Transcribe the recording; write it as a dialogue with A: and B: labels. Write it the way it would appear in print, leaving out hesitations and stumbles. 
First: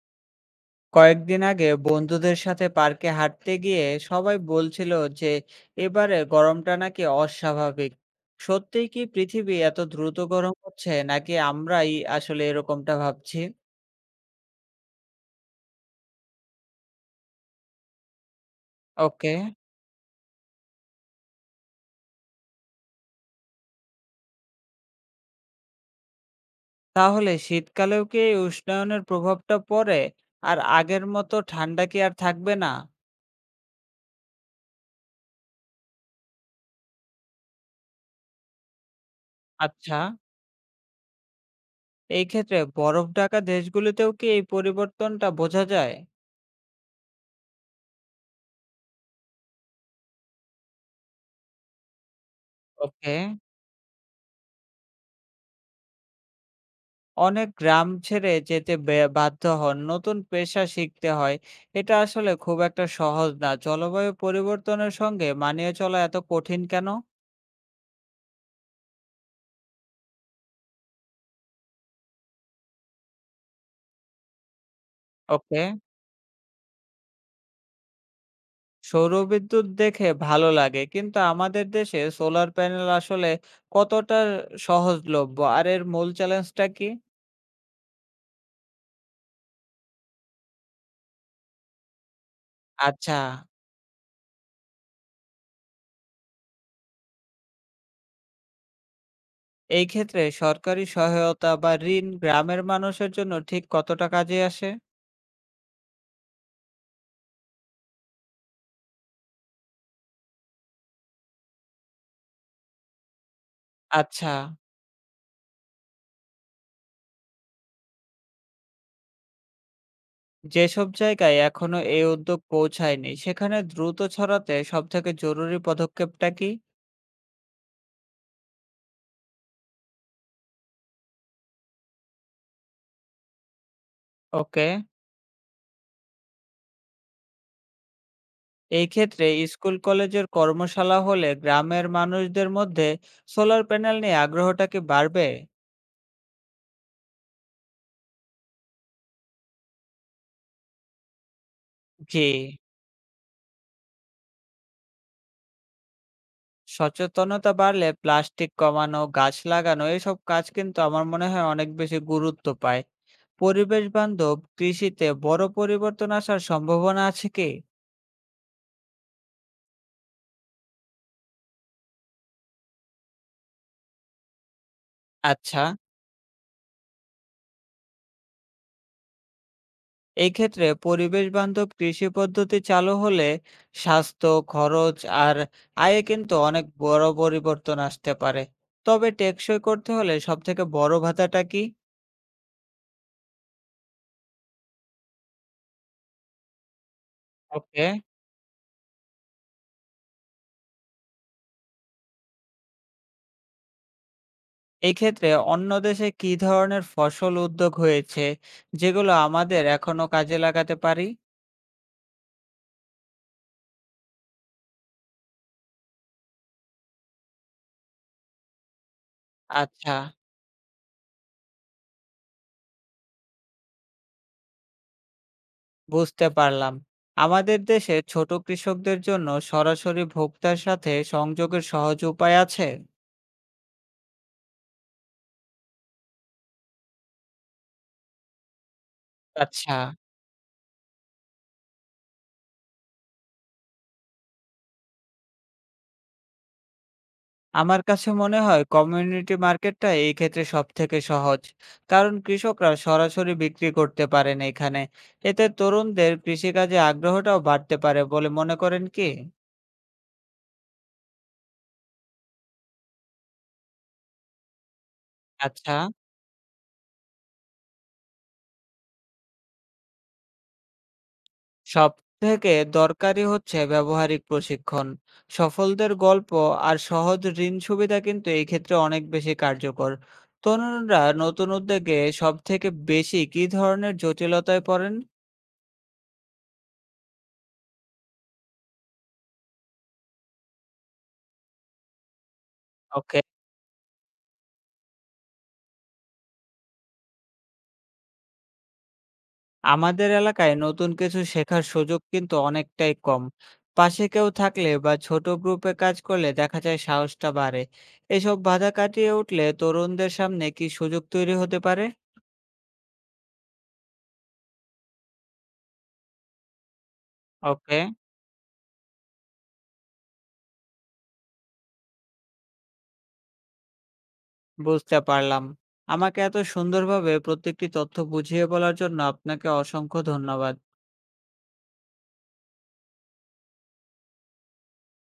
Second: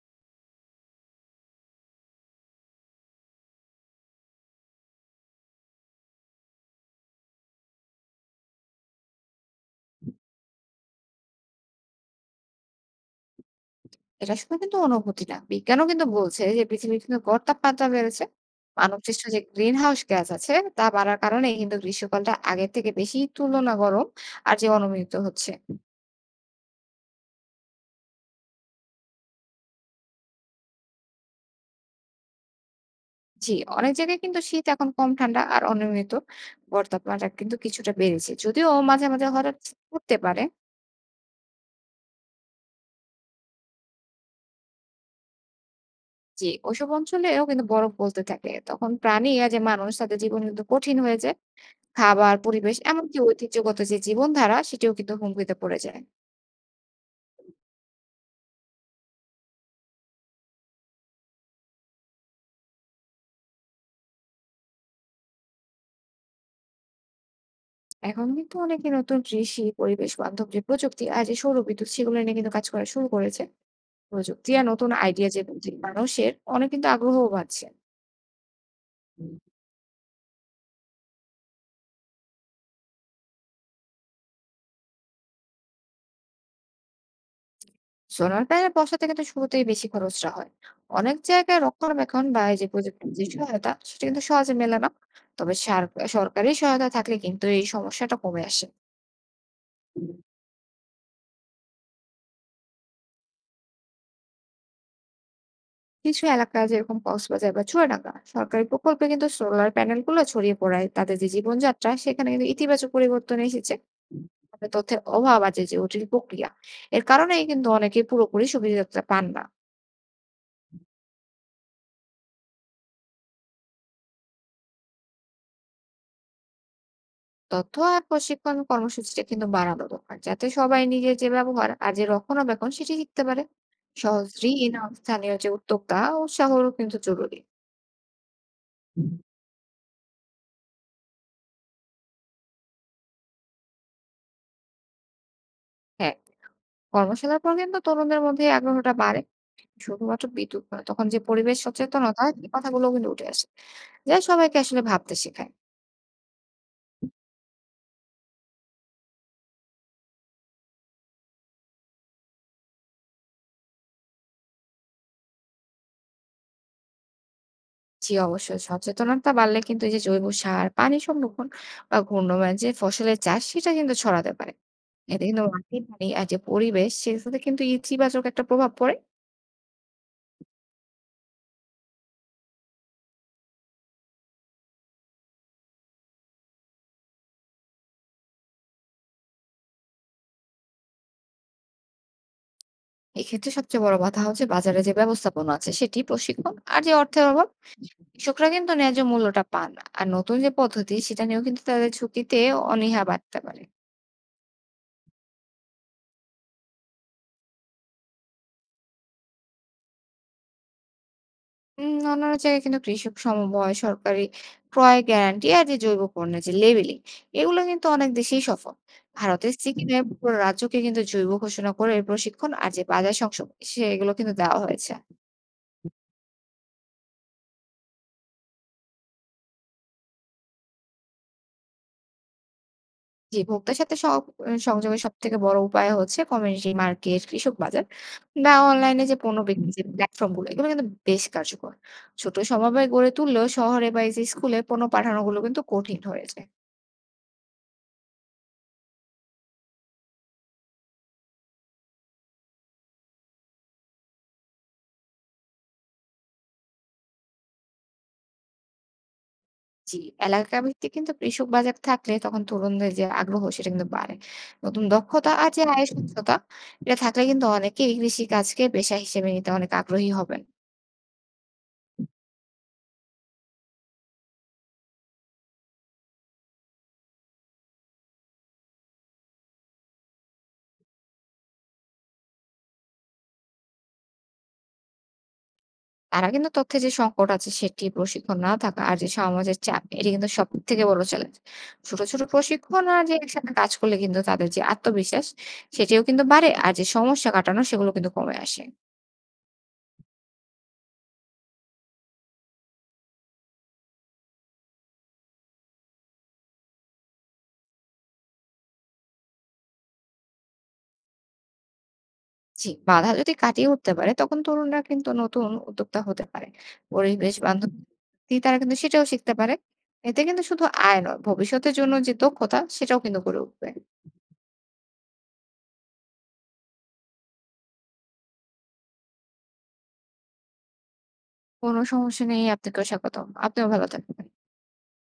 A: কয়েকদিন আগে বন্ধুদের সাথে পার্কে হাঁটতে গিয়ে সবাই বলছিল যে এবারে গরমটা নাকি অস্বাভাবিক। সত্যিই কি পৃথিবী এত দ্রুত গরম হচ্ছে নাকি আমরাই আসলে এরকমটা ভাবছি?
B: এটা শুধু কিন্তু অনুভূতি না। বিজ্ঞানও কিন্তু বলছে যে পৃথিবীর কিন্তু গড় তাপমাত্রা বেড়েছে। মানবসৃষ্ট
A: ওকে,
B: যে গ্রিন হাউস গ্যাস আছে তা বাড়ার কারণে কিন্তু গ্রীষ্মকালটা আগের থেকে বেশি তুলনা গরম আর যে অনিয়মিত হচ্ছে।
A: তাহলে শীতকালেও কি এই উষ্ণায়নের প্রভাবটা পড়ে? আর আগের মতো ঠান্ডা কি আর থাকবে না?
B: জি, অনেক জায়গায় কিন্তু শীত এখন কম ঠান্ডা আর অনিয়মিত গড় তাপমাত্রা কিন্তু কিছুটা বেড়েছে। যদিও মাঝে হঠাৎ
A: আচ্ছা,
B: পড়তে পারে।
A: এই ক্ষেত্রে বরফ ঢাকা দেশগুলিতেও কি এই পরিবর্তনটা বোঝা যায়?
B: জি, ওইসব অঞ্চলেও কিন্তু বরফ গলতে থাকে। তখন প্রাণী আর যে মানুষ তাদের জীবন কিন্তু কঠিন হয়ে যায়। খাবার, পরিবেশ
A: ওকে,
B: এমনকি ঐতিহ্যগত যে জীবনধারা সেটিও কিন্তু হুমকিতে পড়ে যায়।
A: অনেক গ্রাম ছেড়ে যেতে বাধ্য হন। নতুন পেশা শিখতে হয়। এটা আসলে খুব একটা সহজ না। জলবায়ু পরিবর্তনের সঙ্গে মানিয়ে চলা এত কঠিন কেন?
B: এখন কিন্তু অনেকে নতুন কৃষি, পরিবেশ বান্ধব যে প্রযুক্তি আর যে সৌরবিদ্যুৎ সেগুলো নিয়ে কিন্তু কাজ করা শুরু করেছে। প্রযুক্তি আর নতুন আইডিয়া যে
A: ওকে।
B: বুদ্ধি, মানুষের অনেক কিন্তু আগ্রহও বাড়ছে।
A: সৌরবিদ্যুৎ দেখে ভালো লাগে। কিন্তু আমাদের দেশে সোলার প্যানেল আসলে কতটা সহজলভ্য? আর এর মূল চ্যালেঞ্জটা কি?
B: সোলার প্যানেল বসাতে কিন্তু শুরুতেই বেশি খরচটা হয়। অনেক জায়গায় রক্ষণাবেক্ষণ বা এই যে প্রযুক্তির
A: আচ্ছা।
B: যে সহায়তা সেটা কিন্তু সহজে মেলে না। তবে সার সরকারি সহায়তা থাকলে কিন্তু এই সমস্যাটা কমে আসে।
A: এই ক্ষেত্রে সরকারি সহায়তা বা ঋণ গ্রামের মানুষের জন্য ঠিক কতটা কাজে আসে?
B: কিছু এলাকা যেরকম কক্সবাজার বা চুয়াডাঙ্গা সরকারি প্রকল্পে কিন্তু সোলার প্যানেল গুলো ছড়িয়ে পড়ায় তাদের যে জীবনযাত্রা সেখানে কিন্তু ইতিবাচক পরিবর্তন এসেছে।
A: আচ্ছা।
B: তবে তথ্যের অভাব আছে যে জটিল প্রক্রিয়া এর কারণেই কিন্তু অনেকে পুরোপুরি সুবিধাটা পান না।
A: যেসব জায়গায় এখনো এই উদ্যোগ পৌঁছায়নি সেখানে দ্রুত ছড়াতে সবথেকে জরুরি পদক্ষেপটা কি?
B: তথ্য আর প্রশিক্ষণ কর্মসূচিটা কিন্তু বাড়ানো দরকার যাতে সবাই নিজের যে ব্যবহার আর যে রক্ষণাবেক্ষণ সেটি শিখতে পারে। সহজ
A: ওকে।
B: ঋণ আর স্থানীয় যে উদ্যোক্তা উৎসাহও কিন্তু জরুরি।
A: এই ক্ষেত্রে স্কুল কলেজের কর্মশালা হলে গ্রামের মানুষদের মধ্যে সোলার প্যানেল নিয়ে আগ্রহটা কি বাড়বে?
B: হ্যাঁ, কর্মশালার পর কিন্তু তরুণদের মধ্যে এই আগ্রহটা বাড়ে। শুধুমাত্র বিদ্যুৎ নয়, তখন যে পরিবেশ
A: জি,
B: সচেতনতা এই কথাগুলো কিন্তু উঠে আসে। যা সবাইকে আসলে ভাবতে শেখায়।
A: সচেতনতা বাড়লে প্লাস্টিক কমানো গাছ লাগানো এসব কাজ কিন্তু আমার মনে হয় অনেক বেশি গুরুত্ব পায়। পরিবেশ বান্ধব কৃষিতে বড় পরিবর্তন আসার সম্ভাবনা আছে কি?
B: জি, অবশ্যই সচেতনতা বাড়লে কিন্তু এই যে জৈব সার, পানি সংরক্ষণ বা ঘূর্ণময় যে ফসলের চাষ সেটা কিন্তু ছড়াতে পারে। এতে কিন্তু
A: আচ্ছা,
B: মাটির পানি আর যে পরিবেশ সেটাতে কিন্তু ইতিবাচক একটা প্রভাব পড়ে।
A: এই ক্ষেত্রে পরিবেশ বান্ধব কৃষি পদ্ধতি চালু হলে স্বাস্থ্য, খরচ আর আয়ে কিন্তু অনেক বড় পরিবর্তন আসতে পারে। তবে টেকসই করতে হলে সবথেকে বড় ভাতাটা কি?
B: এক্ষেত্রে সবচেয়ে বড় কথা হচ্ছে বাজারে যে ব্যবস্থাপনা আছে সেটি প্রশিক্ষণ আর যে অর্থের অভাব।
A: ওকে,
B: কৃষকরা কিন্তু ন্যায্য মূল্যটা পান না। আর নতুন যে পদ্ধতি সেটা নিয়েও কিন্তু তাদের ঝুঁকিতে অনীহা বাড়তে পারে।
A: এই ক্ষেত্রে অন্য দেশে কি ধরনের ফসল উদ্যোগ হয়েছে যেগুলো আমাদের এখনো কাজে লাগাতে পারি?
B: অন্যান্য জায়গায় কিন্তু কৃষক সমবায়, সরকারি ক্রয় গ্যারান্টি আর যে জৈব পণ্যের যে লেবেলিং, এগুলো কিন্তু অনেক দেশেই সফল। ভারতের
A: আচ্ছা,
B: সিকিমে পুরো রাজ্যকে কিন্তু জৈব ঘোষণা করে প্রশিক্ষণ আর যে বাজার সংযোগ সেগুলো কিন্তু দেওয়া হয়েছে।
A: বুঝতে পারলাম। আমাদের দেশে ছোট কৃষকদের জন্য সরাসরি ভোক্তার সাথে সংযোগের সহজ উপায় আছে?
B: যে ভোক্তার সাথে স সংযোগের সবথেকে বড় উপায় হচ্ছে কমিউনিটি মার্কেট, কৃষক বাজার বা অনলাইনে যে পণ্য বিক্রির
A: আচ্ছা,
B: যে প্ল্যাটফর্ম গুলো এগুলো কিন্তু বেশ কার্যকর। ছোট সমবায় গড়ে তুললেও শহরে বা এই যে স্কুলে পণ্য পাঠানোগুলো কিন্তু কঠিন হয়ে যায়।
A: আমার কাছে মনে হয় কমিউনিটি মার্কেটটা এই ক্ষেত্রে সব থেকে সহজ, কারণ কৃষকরা সরাসরি বিক্রি করতে পারেন এখানে। এতে তরুণদের কৃষিকাজে আগ্রহটাও বাড়তে পারে বলে মনে করেন কি?
B: জি, এলাকা ভিত্তিক কিন্তু কৃষক বাজার থাকলে তখন তরুণদের যে আগ্রহ সেটা কিন্তু বাড়ে। নতুন দক্ষতা আর যে
A: আচ্ছা,
B: আয়ের স্বচ্ছতা, এটা থাকলে কিন্তু অনেকেই কৃষি কাজকে পেশা হিসেবে নিতে অনেক আগ্রহী হবেন।
A: সব থেকে দরকারি হচ্ছে ব্যবহারিক প্রশিক্ষণ, সফলদের গল্প আর সহজ ঋণ সুবিধা কিন্তু এই ক্ষেত্রে অনেক বেশি কার্যকর। তরুণরা নতুন উদ্যোগে সব থেকে বেশি কি ধরনের জটিলতায় পড়েন?
B: তারা কিন্তু তথ্যের যে সংকট আছে সেটি, প্রশিক্ষণ না থাকা আর যে সমাজের চাপ এটি কিন্তু সবথেকে বড় চ্যালেঞ্জ। ছোট, ছোট প্রশিক্ষণ আর যে
A: ওকে,
B: একসাথে কাজ করলে কিন্তু তাদের যে আত্মবিশ্বাস সেটিও কিন্তু বাড়ে আর যে সমস্যা কাটানো সেগুলো কিন্তু কমে আসে।
A: আমাদের এলাকায় নতুন কিছু শেখার সুযোগ কিন্তু অনেকটাই কম। পাশে কেউ থাকলে বা ছোট গ্রুপে কাজ করলে দেখা যায় সাহসটা বাড়ে। এসব বাধা কাটিয়ে উঠলে তরুণদের সামনে কি সুযোগ তৈরি হতে পারে?
B: জি, বাধা যদি কাটিয়ে উঠতে পারে তখন তরুণরা কিন্তু নতুন উদ্যোক্তা হতে পারে। পরিবেশ বান্ধব
A: ওকে,
B: কি তারা কিন্তু সেটাও শিখতে পারে। এতে কিন্তু শুধু আয় নয়, ভবিষ্যতের জন্য যে দক্ষতা সেটাও কিন্তু গড়ে উঠবে।
A: বুঝতে পারলাম। আমাকে এত সুন্দরভাবে প্রত্যেকটি তথ্য বুঝিয়ে বলার জন্য আপনাকে অসংখ্য ধন্যবাদ।
B: কোনো সমস্যা নেই। আপনাকেও স্বাগতম। আপনিও ভালো থাকবেন।